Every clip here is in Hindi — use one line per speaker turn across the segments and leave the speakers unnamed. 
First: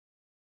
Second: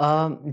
अ,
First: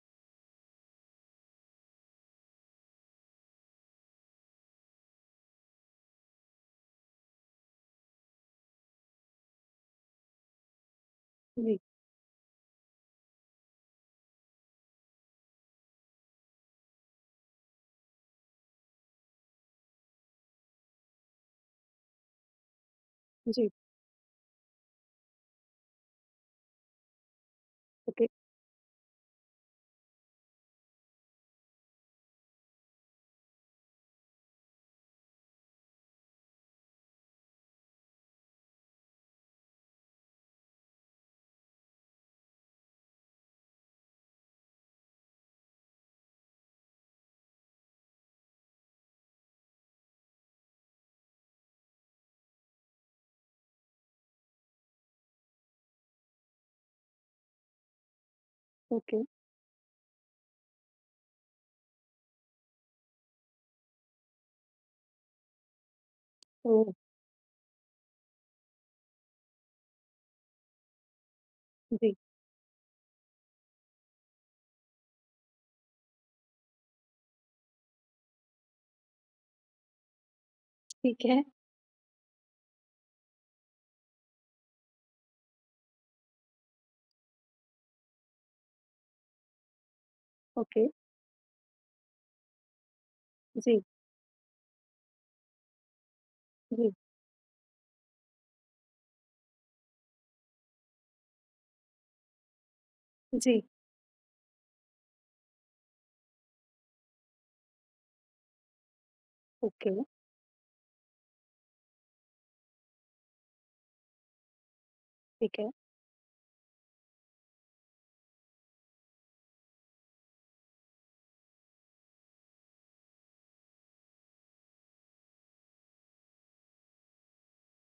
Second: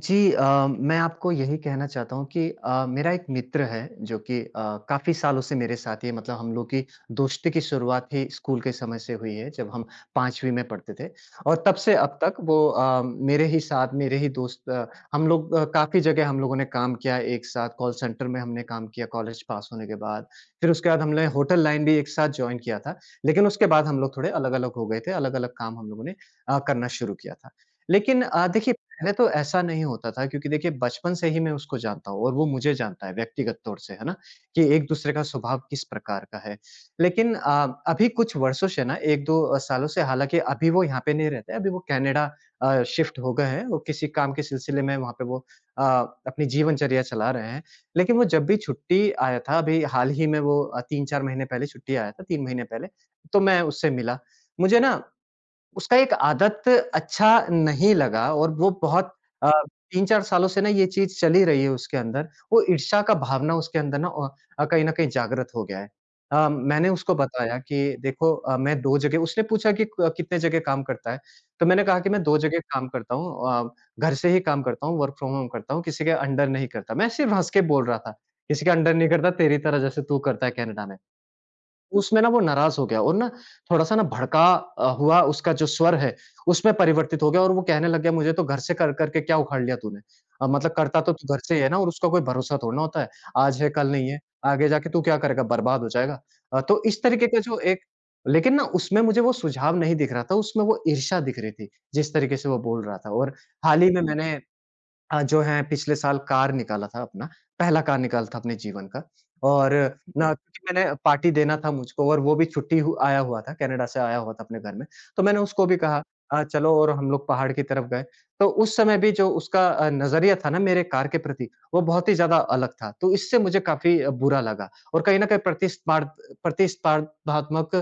जी, मैं आपको यही कहना चाहता हूँ कि मेरा एक मित्र है जो कि काफ़ी सालों से मेरे साथ ही है। मतलब हम लोग की दोस्ती की शुरुआत ही स्कूल के समय से हुई है जब हम 5वीं में पढ़ते थे, और तब
जी,
से अब तक वो मेरे ही साथ मेरे ही दोस्त। हम लोग काफ़ी जगह हम लोगों ने काम किया एक साथ, कॉल सेंटर में हमने काम किया कॉलेज पास होने के बाद। फिर उसके बाद हमने होटल लाइन भी एक साथ ज्वाइन किया था। लेकिन उसके
जी।
बाद हम लोग थोड़े अलग अलग हो गए थे, अलग अलग काम हम लोगों ने करना शुरू किया था। लेकिन
ओके,
देखिए, पहले तो ऐसा नहीं होता था क्योंकि देखिए बचपन से ही मैं उसको जानता हूँ और वो मुझे जानता है व्यक्तिगत तौर से, है ना? कि एक-दूसरे का स्वभाव किस प्रकार का है। लेकिन अभी कुछ वर्षों से ना 1-2 सालों से, हालाँकि अभी वो यहाँ पे नहीं रहते, अभी वो कनाडा शिफ्ट हो गए हैं, वो किसी काम के सिलसिले में वहाँ पे वो अ, अपनी जीवनचर्या चला रहे हैं। लेकिन वो जब भी छुट्टी आया था, अभी हाल ही में वो 3-4 महीने पहले छुट्टी आया था, 3 महीने पहले, तो मैं उससे मिला। मुझे ना उसका एक आदत अच्छा नहीं लगा, और वो बहुत
ओके।
अ, 3-4 सालों से ना ये चीज़ चली रही है उसके अंदर। वो ईर्ष्या का भावना उसके अंदर ना कहीं न कहीं जागृत हो गया है। मैंने
ओह!
उसको बताया कि देखो मैं 2 जगह, उसने पूछा कि क कितने जगह काम करता है? तो मैंने कहा कि
जी,
मैं 2 जगह काम करता हूँ, घर से ही काम करता हूँ, वर्क फ्रॉम होम करता हूँ, किसी के अंडर नहीं करता। मैं सिर्फ़ हँस के बोल रहा था, किसी के अंडर नहीं करता तेरी तरह जैसे तू करता है कनाडा में।
ठीक है।
उसमें ना वो नाराज़ हो गया और ना थोड़ा-सा ना भड़का हुआ। उसका जो स्वर है, उसमें परिवर्तित हो गया और वो कहने लग गया, मुझे तो घर से कर कर के क्या उखाड़ लिया तूने? मतलब
ओके,
करता तो तू घर से ही है ना, और उसका कोई भरोसा थोड़ी ना होता है, आज है
जी,
कल नहीं है, आगे जाके तू क्या करेगा? बर्बाद हो जाएगा। तो
जी,
इस तरीके का जो एक, लेकिन ना उसमें मुझे वो सुझाव नहीं दिख रहा था, उसमें वो ईर्ष्या दिख रही थी, जिस तरीके से वो बोल रहा था। और
जी,
हाल ही में मैंने जो है पिछले साल कार निकाला था अपना, पहला कार निकाला था अपने जीवन का, और
ओके,
जी। ना क्योंकि मैंने पार्टी देना था मुझको, और वो भी छुट्टी हु आया हुआ था, कनाडा से आया हुआ था अपने घर में। तो मैंने
ठीक
उसको
है।
भी कहा चलो, और हम लोग पहाड़ की तरफ गए। तो उस समय भी जो उसका नज़रिया था ना मेरे कार के प्रति, वो बहुत ही ज़्यादा अलग था। तो इससे मुझे काफ़ी बुरा लगा, और कहीं न कहीं प्रतिस्पार्ध प्रतिस्पर्धात्मक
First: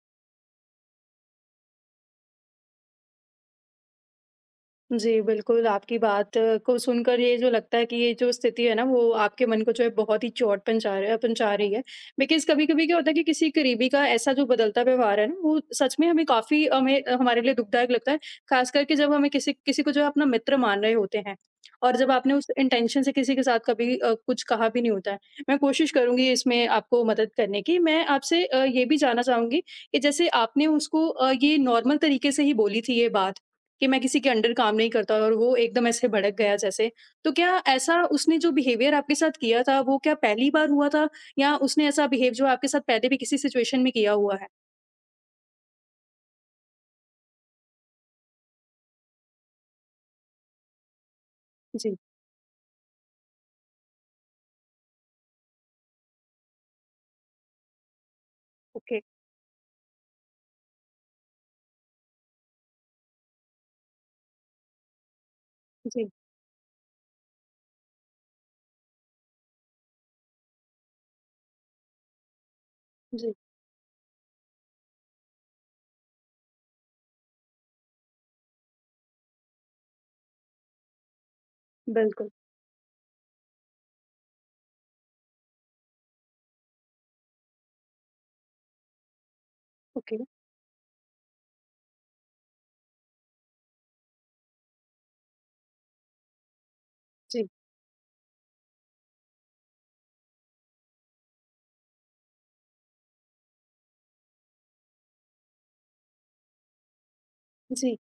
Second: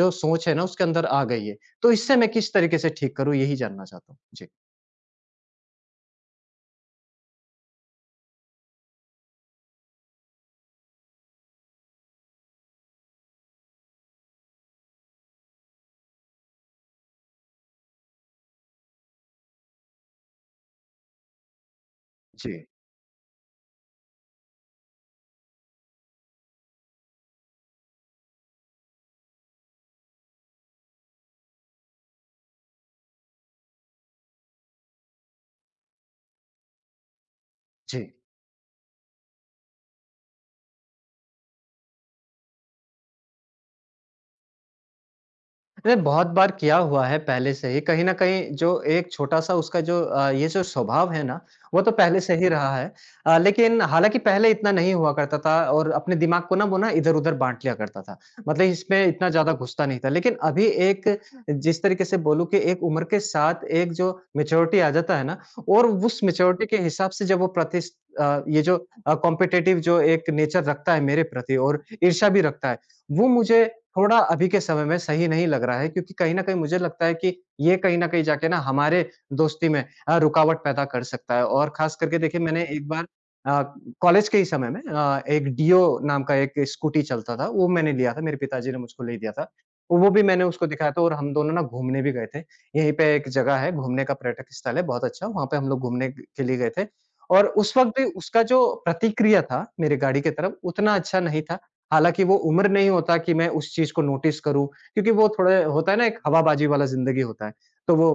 जो सोच है ना उसके अंदर आ गई है। तो इससे मैं किस तरीके से ठीक करूँ यही जानना चाहता हूँ? जी।
जी, बिल्कुल, आपकी बात को सुनकर ये जो लगता है कि ये जो स्थिति है ना, वो आपके मन को जो है बहुत ही चोट पहुँचा रहा है पहुँचा रही है। बिकॉज़ कभी-कभी क्या होता है कि किसी करीबी का ऐसा जो बदलता व्यवहार है ना, वो सच में हमें हमारे लिए दुखदायक लगता है, ख़ास करके जब हमें किसी किसी को जो है अपना मित्र मान रहे होते हैं और जब आपने उस
जी।
इंटेंशन से किसी के साथ कभी कुछ कहा भी नहीं होता है। मैं कोशिश करूँगी इसमें आपको मदद करने की। मैं आपसे ये भी जानना चाहूँगी कि जैसे आपने उसको ये नॉर्मल तरीके से ही बोली थी ये बात कि मैं किसी के अंडर काम नहीं करता और वो एकदम ऐसे भड़क गया जैसे। तो क्या ऐसा
जी।
उसने जो बिहेवियर आपके साथ किया था वो क्या पहली बार हुआ था या उसने ऐसा बिहेव जो आपके साथ पहले भी किसी सिचुएशन में किया हुआ है?
नहीं, बहुत बार किया हुआ है पहले से ही। कहीं न कहीं जो एक छोटा-सा उसका जो ये जो स्वभाव है ना, वो तो
जी,
पहले से ही रहा है। लेकिन हालाँकि पहले इतना नहीं हुआ करता था, और अपने दिमाग को ना वो ना इधर-उधर बाँट लिया करता था। मतलब
ओके,
इसमें इतना ज़्यादा घुसता नहीं था। लेकिन अभी एक जिस तरीके से बोलूँ कि एक उम्र के साथ एक जो मैच्योरिटी आ जाता है ना, और
जी,
उस मैच्योरिटी के हिसाब से जब वो ये जो कॉम्पिटिटिव जो एक नेचर रखता है मेरे प्रति और ईर्ष्या भी रखता है, वो
जी,
मुझे थोड़ा अभी के समय में सही नहीं लग रहा है, क्योंकि कहीं न कहीं मुझे लगता है कि ये कहीं न कहीं जाके ना हमारे दोस्ती में रुकावट पैदा कर सकता है। और ख़ास करके
बिल्कुल,
देखिए मैंने एक बार अ, कॉलेज के ही समय में एक डियो नाम का एक स्कूटी चलता था, वो मैंने लिया था, मेरे पिताजी ने मुझको ले दिया था। वो
ओके,
भी मैंने उसको दिखाया था, और हम दोनों ना घूमने भी गए थे। यहीं पे एक जगह है घूमने का पर्यटक स्थल है बहुत अच्छा, वहाँ पे हम लोग घूमने के लिए गए थे, और
जी,
उस वक़्त भी उसका जो प्रतिक्रिया था मेरी गाड़ी की तरफ उतना अच्छा नहीं था। हालाँकि वो उम्र नहीं होता कि मैं उस चीज़ को नोटिस करूँ, क्योंकि वो थोड़े होता है ना, एक हवाबाजी वाला ज़िंदगी होता है। तो
जी,
वो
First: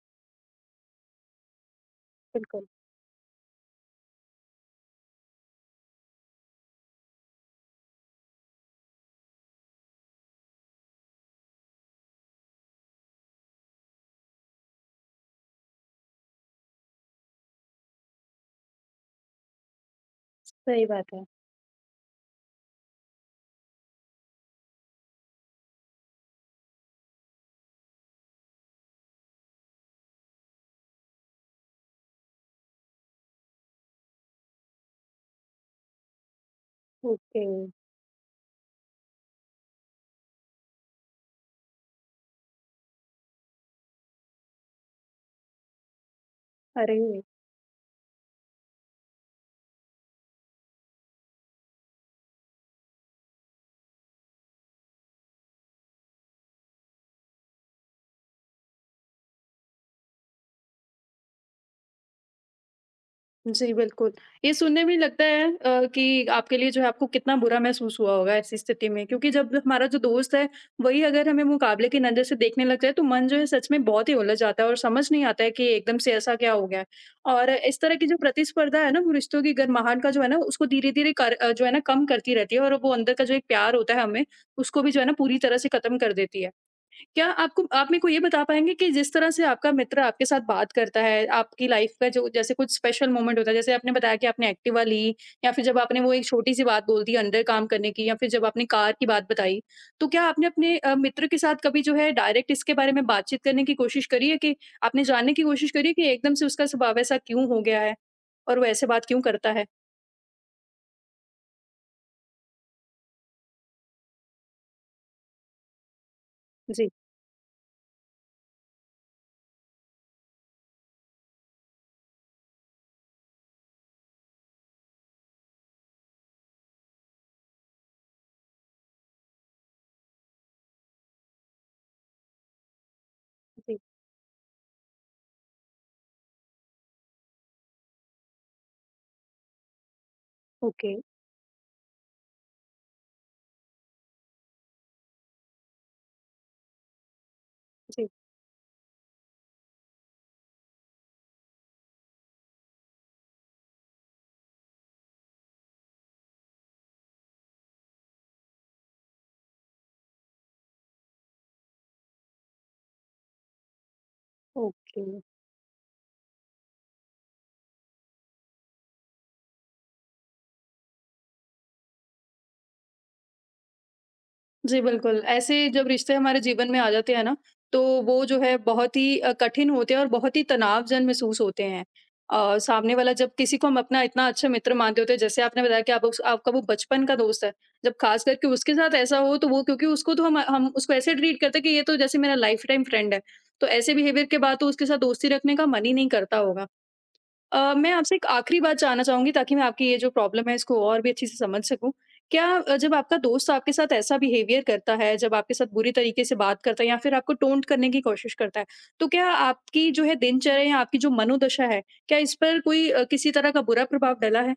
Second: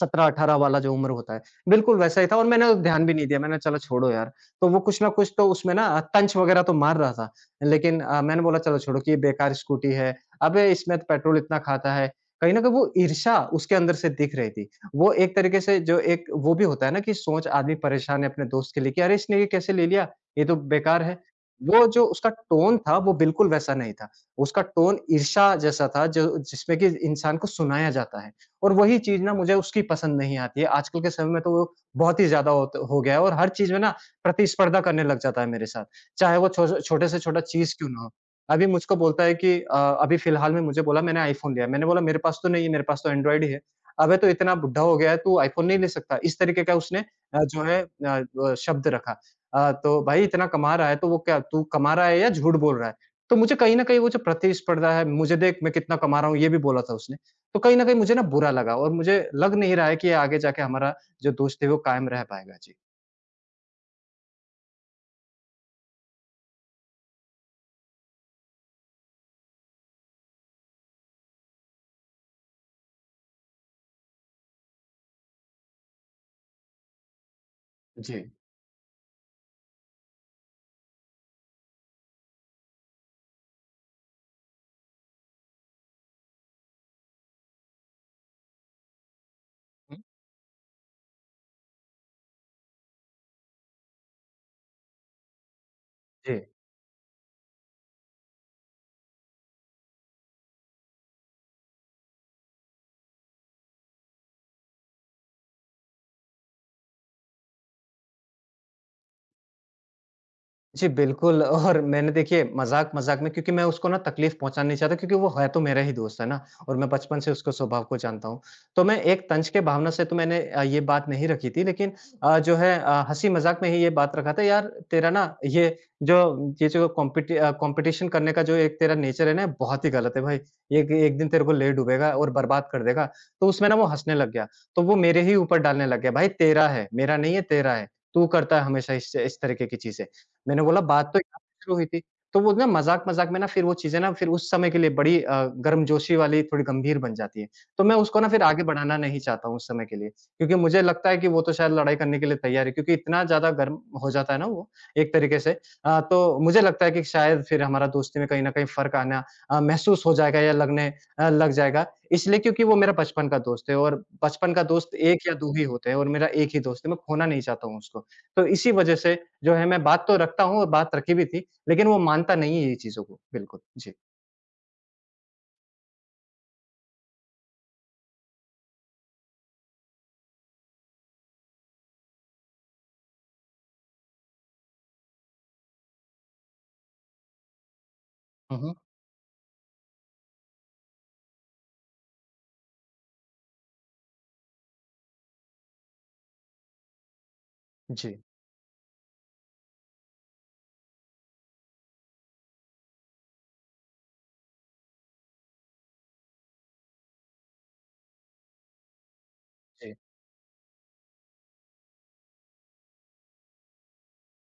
17-18 वाला जो उम्र होता है, बिल्कुल वैसा ही था, और
बिल्कुल,
मैंने उस ध्यान भी नहीं दिया, मैंने चलो छोड़ो यार। तो वो कुछ ना कुछ तो उसमें ना तंच वग़ैरह तो मार रहा था, लेकिन मैंने बोला चलो छोड़ो कि ये बेकार स्कूटी है, अबे इसमें तो पेट्रोल इतना खाता है। कहीं न कहीं वो ईर्ष्या उसके अंदर से दिख रही थी। वो एक तरीके से जो एक वो भी होता है ना कि सोच आदमी परेशान है अपने दोस्त के लिए कि अरे इसने ये कैसे ले लिया? ये तो
सही
बेकार
बात
है।
है,
वो जो उसका टोन था, वो बिल्कुल वैसा नहीं था। उसका टोन ईर्ष्या जैसा था, जो जिसमें कि इंसान को सुनाया जाता है, और वही चीज़ ना मुझे उसकी पसंद नहीं आती है। आजकल के समय में तो वो बहुत ही ज़्यादा होत हो गया है, और हर चीज़ में ना प्रतिस्पर्धा करने लग जाता है मेरे साथ, चाहे वो छो छोटे से छोटा
ओके।
चीज़ क्यों ना हो। अभी मुझको बोलता है कि अभी फ़िलहाल में मुझे बोला मैंने आईफ़ोन लिया है। मैंने बोला मेरे पास तो नहीं है, मेरे पास तो एंड्रॉयड ही है। अबे! तो इतना बुड्ढा हो गया है, तू आईफ़ोन नहीं ले सकता। इस तरीके का
अरे!
उसने जो है ब शब्द रखा। तो भाई इतना कमा रहा है, तो वो क्या तू कमा रहा है या झूठ बोल रहा है? तो मुझे कहीं न कहीं वो जो प्रतिस्पर्धा है, मुझे देख मैं कितना कमा रहा हूँ ये भी बोला था उसने। तो कहीं न कहीं मुझे ना बुरा लगा, और मुझे लग नहीं रहा है कि ये आगे जाके हमारा जो दोस्ती है वो कायम रह पाएगा। जी।
जी, बिल्कुल। ये सुनने में लगता है कि आपके लिए जो है आपको कितना बुरा महसूस हुआ होगा ऐसी स्थिति में, क्योंकि जब हमारा जो दोस्त है, वही अगर हमें मुकाबले की नज़र से देखने लग जाए तो मन जो है सच में बहुत ही उलझ जाता है और समझ नहीं आता है कि एकदम से ऐसा क्या हो गया है। और इस तरह की जो
जी।
प्रतिस्पर्धा है ना, वो रिश्तों की गरमाहट का जो है ना उसको धीरे-धीरे कर जो है ना कम करती रहती है, और वो अंदर का जो एक प्यार होता है हमें, उसको भी जो है ना पूरी तरह से खत्म कर देती है। क्या आपको, आप मेरे को ये बता पाएँगे कि जिस तरह से आपका मित्र
हुँ।
आपके साथ बात करता है, आपकी लाइफ़ का जो जैसे कुछ स्पेशल मोमेंट होता है, जैसे आपने बताया कि आपने एक्टिवा ली, या फिर जब आपने वो एक
जी।
छोटी-सी बात बोल दी अंडर काम करने की, या फिर जब आपने कार की बात बताई, तो क्या आपने अपने मित्र के साथ कभी जो है डायरेक्ट इसके बारे में बातचीत करने की कोशिश करी है कि आपने जानने की कोशिश करी है कि एकदम से उसका स्वभाव ऐसा क्यों हो गया है? और वो ऐसे बात क्यों करता है?
जी, बिल्कुल, और मैंने देखिए मज़ाक-मज़ाक में, क्योंकि मैं उसको ना तकलीफ़ पहुँचाना नहीं चाहता क्योंकि वो है तो मेरा ही दोस्त है ना, और मैं
जी,
बचपन से उसके स्वभाव को जानता हूँ। तो मैं एक तंज के भावना से तो मैंने ये बात नहीं रखी थी, लेकिन जो है हँसी-मज़ाक में ही ये बात रखा था, यार तेरा ना ये जो ये जो कॉम्पिटिशन करने का जो एक तेरा नेचर है ना बहुत ही गलत है भाई। एक एक दिन तेरे को ले डूबेगा और बर्बाद कर देगा। तो उसमें ना
जी।
वो हँसने लग गया। तो वो मेरे ही ऊपर डालने लग गया, भाई तेरा है, मेरा नहीं है तेरा है। तू करता है हमेशा इस तरीके की चीज़ें। मैंने बोला
ओके,
बात तो यहाँ से शुरू हुई थी। तो वो ना मज़ाक-मज़ाक में ना फिर वो चीज़ें ना फिर उस समय के लिए बड़ी गर्मजोशी वाली थोड़ी गंभीर बन जाती है। तो मैं
जी।
उसको ना फिर आगे बढ़ाना नहीं चाहता हूँ उस समय के लिए, क्योंकि मुझे लगता है कि वो तो शायद लड़ाई करने के लिए तैयार है, क्योंकि इतना ज़्यादा गर्म हो जाता है ना वो एक तरीके से। तो मुझे लगता है कि शायद फिर हमारा दोस्ती में कहीं न कहीं फ़र्क आना महसूस हो जाएगा या लग जाएगा। इसलिए क्योंकि वो मेरा बचपन का दोस्त है, और बचपन का दोस्त
ओके।
1 या 2 ही होते हैं, और मेरा 1 ही दोस्त है, मैं खोना नहीं चाहता हूँ उसको। तो इसी वजह से जो है मैं बात तो रखता हूँ, और बात रखी भी थी, लेकिन वो मानता नहीं है ये चीज़ों को। बिल्कुल, जी।
जी, बिल्कुल। ऐसे जब रिश्ते हमारे जीवन में आ जाते हैं ना, तो वो जो है बहुत ही कठिन होते हैं और बहुत ही तनावजन महसूस होते हैं। सामने वाला जब किसी को हम अपना इतना अच्छा मित्र मानते होते हैं, जैसे आपने बताया कि आप उस आपका वो बचपन का दोस्त है, जब ख़ास करके
हुँ,
उसके
हुँ।
साथ ऐसा हो, तो वो क्योंकि उसको तो हम उसको ऐसे ट्रीट करते हैं कि ये तो जैसे मेरा लाइफ़ टाइम फ्रेंड है। तो ऐसे बिहेवियर के बाद तो उसके साथ दोस्ती रखने का मन ही नहीं करता होगा। मैं आपसे
जी,
एक आखिरी बात जानना चाहूँगी, ताकि मैं आपकी ये जो प्रॉब्लम है इसको और भी अच्छे से समझ सकूँ। क्या जब आपका दोस्त आपके साथ ऐसा बिहेवियर करता है, जब आपके साथ बुरी तरीके से बात करता है या फिर आपको टोंट करने की कोशिश करता है, तो क्या आपकी
जी।
जो है दिनचर्या या आपकी जो मनोदशा है, क्या इस पर कोई किसी तरह का बुरा प्रभाव डला है?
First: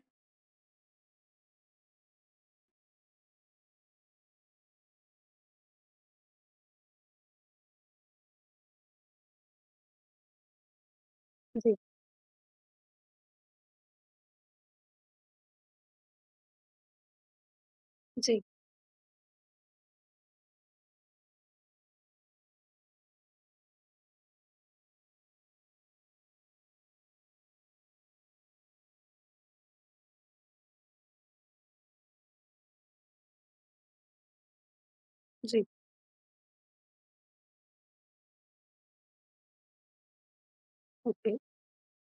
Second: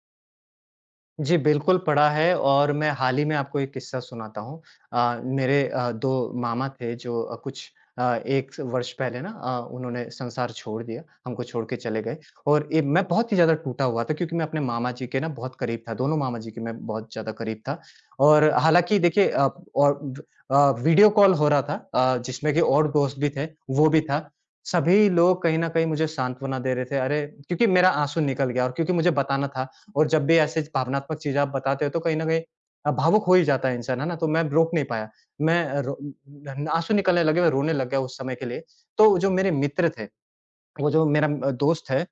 जी, बिल्कुल पड़ा है, और मैं हाल ही में आपको एक किस्सा सुनाता हूँ। मेरे 2 मामा थे जो कुछ 1 स वर्ष पहले ना उन्होंने संसार छोड़ दिया, हमको छोड़
जी,
के चले गए, और ये मैं बहुत ही ज़्यादा टूटा हुआ था क्योंकि मैं अपने मामा जी के ना बहुत करीब था, दोनों मामा जी के मैं बहुत ज़्यादा करीब था।
जी,
और हालाँकि देखिए और वीडियो कॉल हो रहा था जिसमें कि और दोस्त भी थे, वो भी था। सभी लोग कहीं न कहीं मुझे सांत्वना दे रहे थे, अरे क्योंकि मेरा आँसू निकल गया, और क्योंकि मुझे बताना था, और जब भी ऐसे भावनात्मक चीज़ें आप बताते हो तो कहीं न कहीं भावुक हो ही जाता है इंसान, है ना? तो मैं रोक नहीं पाया।
जी।
मैं रो आँसू निकलने लगे, मैं रोने लग गया उस समय के लिए। तो जो मेरे मित्र थे, वो जो मेरा
ओके।
दोस्त है,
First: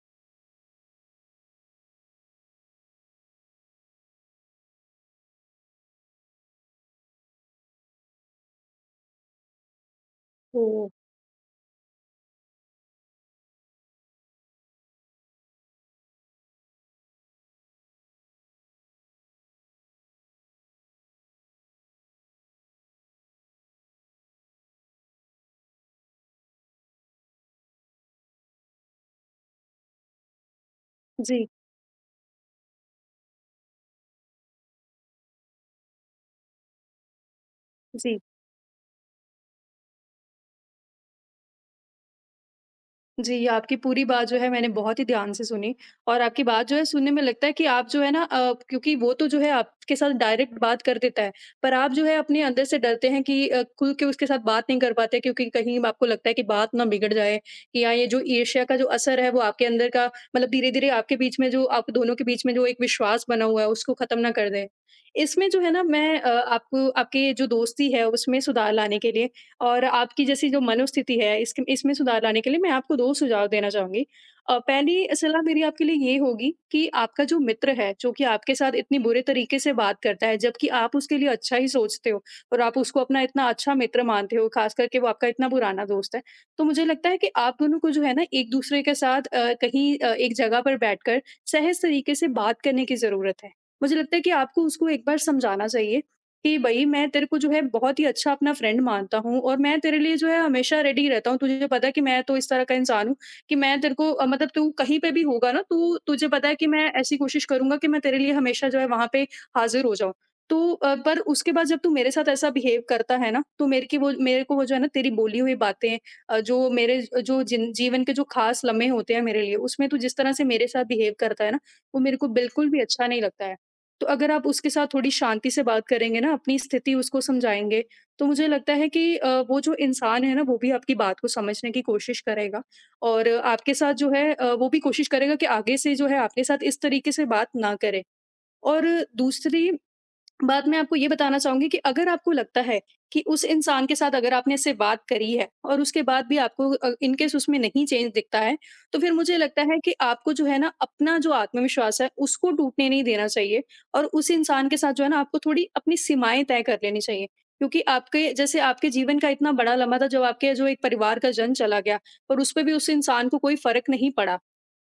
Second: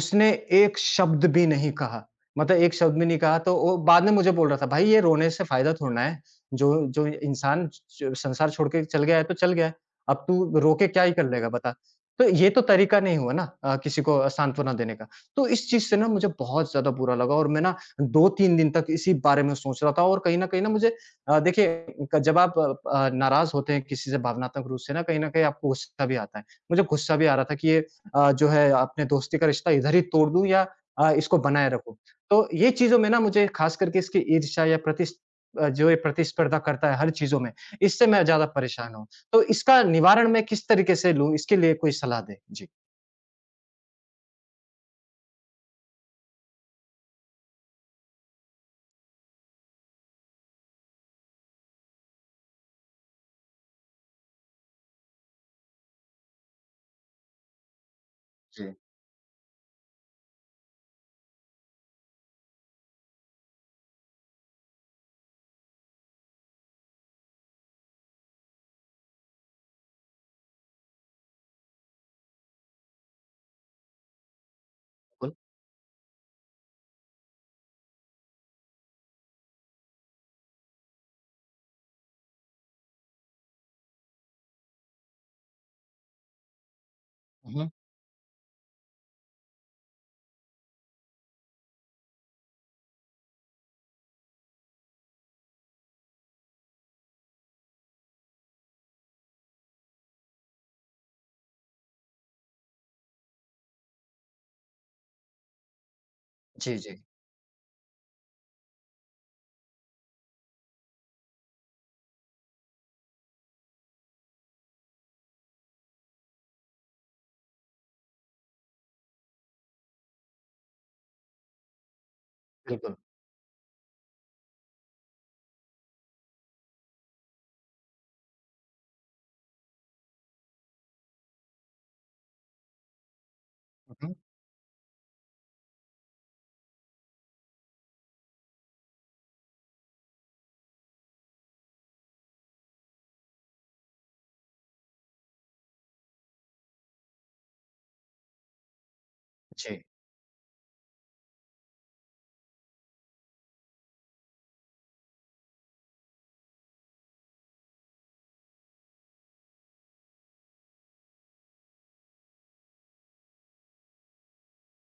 उसने एक शब्द भी नहीं कहा। मतलब एक शब्द भी नहीं कहा, तो वो बाद में मुझे बोल रहा था, "भाई ये रोने से फ़ायदा थोड़ी ना है। जो जो इंसान च संसार छोड़ के चल गया है तो चल गया है। अब तू रो
ओह!
के क्या ही कर लेगा बता।" तो ये तो तरीका नहीं हुआ ना किसी को सांत्वना देने का। तो इस चीज़ से ना मुझे बहुत ज़्यादा बुरा लगा, और मैं ना 2-3 दिन तक इसी बारे में सोच रहा था, और कहीं न कहीं ना मुझे देखिए, क जब आप नाराज़ होते हैं किसी से भावनात्मक रूप से ना, कहीं न कहीं आपको गुस्सा भी आता है। मुझे गुस्सा भी आ रहा था कि ये जो है अपने दोस्ती का रिश्ता इधर ही तोड़ दूँ या इसको
जी,
बनाए रखूँ। तो ये चीज़ों में ना मुझे ख़ास करके इसकी ईर्ष्या या जो ये प्रतिस्पर्धा करता है हर चीज़ों में, इससे
जी।
मैं ज़्यादा परेशान हूँ। तो इसका निवारण मैं किस तरीके से लूँ? इसके लिए कोई सलाह दें? जी।
जी, आपकी पूरी बात जो है मैंने बहुत ही ध्यान से सुनी, और आपकी बात जो है सुनने में लगता है कि आप जो है ना क्योंकि वो तो जो है आपके साथ डायरेक्ट बात कर देता है, पर आप जो है अपने अंदर से डरते हैं कि खुल के उसके साथ बात नहीं कर पाते, क्योंकि कहीं आपको लगता है कि बात ना बिगड़ जाए, कि या ये जो ईर्ष्या
जी,
का जो असर है वो आपके अंदर का मतलब धीरे-धीरे आपके बीच में जो आप दोनों के बीच में जो एक विश्वास बना हुआ है उसको ख़त्म ना कर दे। इसमें जो है ना मैं आपको आपके जो दोस्ती है उसमें सुधार लाने के लिए और आपकी जैसी जो मनोस्थिति है इसक इसमें सुधार लाने के लिए मैं आपको 2 सुझाव देना चाहूँगी। पहली
बिल्कुल।
सलाह मेरी आपके लिए ये होगी कि आपका जो मित्र है, जो कि आपके साथ इतनी बुरे तरीके से बात करता है, जबकि आप उसके लिए अच्छा ही सोचते हो और आप उसको अपना इतना अच्छा मित्र मानते हो, ख़ास करके वो आपका इतना पुराना दोस्त है। तो मुझे लगता है कि आप
हुँ।
दोनों को जो है ना एक-दूसरे के साथ कहीं एक जगह पर बैठकर सहज तरीके से बात करने की ज़रूरत है। मुझे लगता है कि आपको उसको एक बार समझाना चाहिए कि भई मैं तेरे को जो है बहुत ही अच्छा अपना फ्रेंड मानता हूँ, और मैं तेरे लिए जो है हमेशा रेडी रहता हूँ। तुझे पता है कि मैं तो इस तरह का इंसान हूँ कि मैं तेरे को मतलब तू कहीं पे भी होगा ना, तो तुझे पता है कि
जी,
मैं
जी।
ऐसी कोशिश करूँगा कि मैं तेरे लिए हमेशा जो है वहाँ पे हाज़िर हो जाऊँ। तो पर उसके बाद जब तू मेरे साथ ऐसा बिहेव करता है ना, तो मेरे को वो जो है ना तेरी बोली हुई बातें, अ, जो मेरे जो जिन जीवन के जो ख़ास लम्हे होते हैं मेरे लिए, उसमें तू जिस तरह से मेरे साथ बिहेव करता है ना, वो मेरे को बिल्कुल भी
बिल्कुल।
अच्छा नहीं लगता है। तो अगर आप उसके साथ थोड़ी शांति से बात करेंगे ना, अपनी स्थिति उसको समझाएँगे, तो मुझे लगता है कि वो जो इंसान है ना, वो भी आपकी बात को समझने की कोशिश करेगा, और आपके साथ
हुँ,
जो
हुँ।
है वो भी कोशिश करेगा कि आगे से जो है आपके साथ इस तरीके से बात ना करे। और दूसरी बाद में आपको ये बताना चाहूँगी कि अगर आपको लगता है कि उस इंसान के साथ अगर आपने इससे बात करी है, और उसके बाद भी आपको इन केस उसमें नहीं चेंज दिखता है, तो फिर मुझे लगता है
जी।
कि आपको जो है ना अपना जो आत्मविश्वास है उसको टूटने नहीं देना चाहिए, और उस इंसान के साथ जो है ना आपको थोड़ी अपनी सीमाएँ तय कर लेनी चाहिए। क्योंकि आपके जैसे आपके जीवन का इतना बड़ा लम्हा था जब आपके जो एक परिवार का जन चला गया, और उस पे भी उस इंसान को कोई फ़र्क नहीं पड़ा।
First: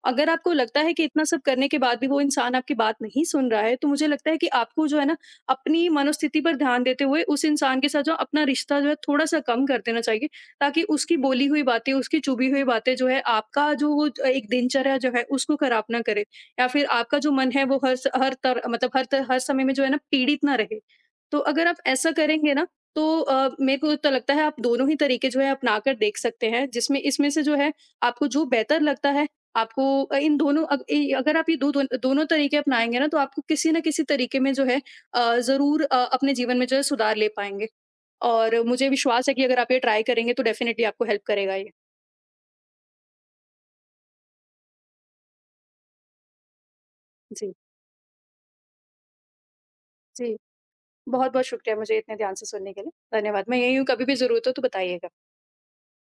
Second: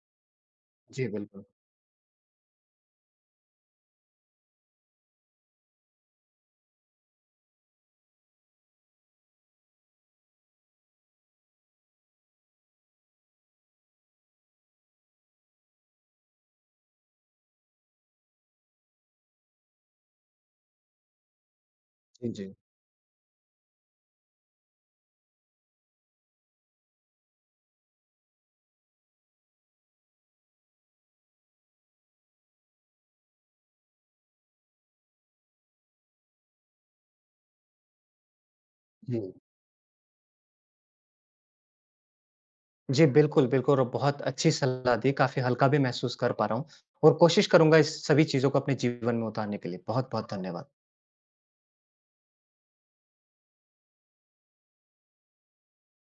अगर आपको लगता है कि
जी,
इतना सब
बिल्कुल।
करने के बाद भी वो इंसान आपकी बात नहीं सुन रहा है, तो मुझे लगता है कि आपको जो है ना, अपनी मनोस्थिति पर ध्यान देते हुए उस इंसान के साथ जो अपना रिश्ता जो है थोड़ा-सा कम कर देना चाहिए, ताकि उसकी बोली हुई बातें, उसकी चुभी हुई बातें जो है आपका जो वो एक दिनचर्या जो है उसको खराब ना करे, या फिर आपका जो मन है वो हर स हर तर मतलब हर त हर समय में जो है ना पीड़ित ना रहे। तो अगर आप ऐसा
जी,
करेंगे
जी।
ना, तो मेरे को तो लगता है आप दोनों ही तरीके जो है अपना कर देख सकते हैं, जिसमें इसमें से जो है आपको जो बेहतर लगता है, आपको इन दोनों अग इ अगर आप ये दो दोन दोनों तरीके अपनाएँगे ना, तो आपको किसी न किसी तरीके में जो है ज़रूर अपने जीवन में जो है सुधार ले पाएँगे। और मुझे
जी।
विश्वास है कि अगर आप ये ट्राई करेंगे तो डेफ़िनिटली आपको हेल्प करेगा ये।
जी, बिल्कुल, बिल्कुल, और बहुत अच्छी सलाह दी, काफ़ी हल्का भी महसूस कर पा रहा हूँ, और कोशिश
जी,
करूँगा इस सभी चीज़ों को अपने जीवन में उतारने के लिए।
जी।
बहुत-बहुत धन्यवाद।
बहुत-बहुत शुक्रिया मुझे इतने ध्यान से सुनने के लिए। धन्यवाद। मैं यहीं हूँ, कभी भी ज़रूरत हो तो बताइएगा।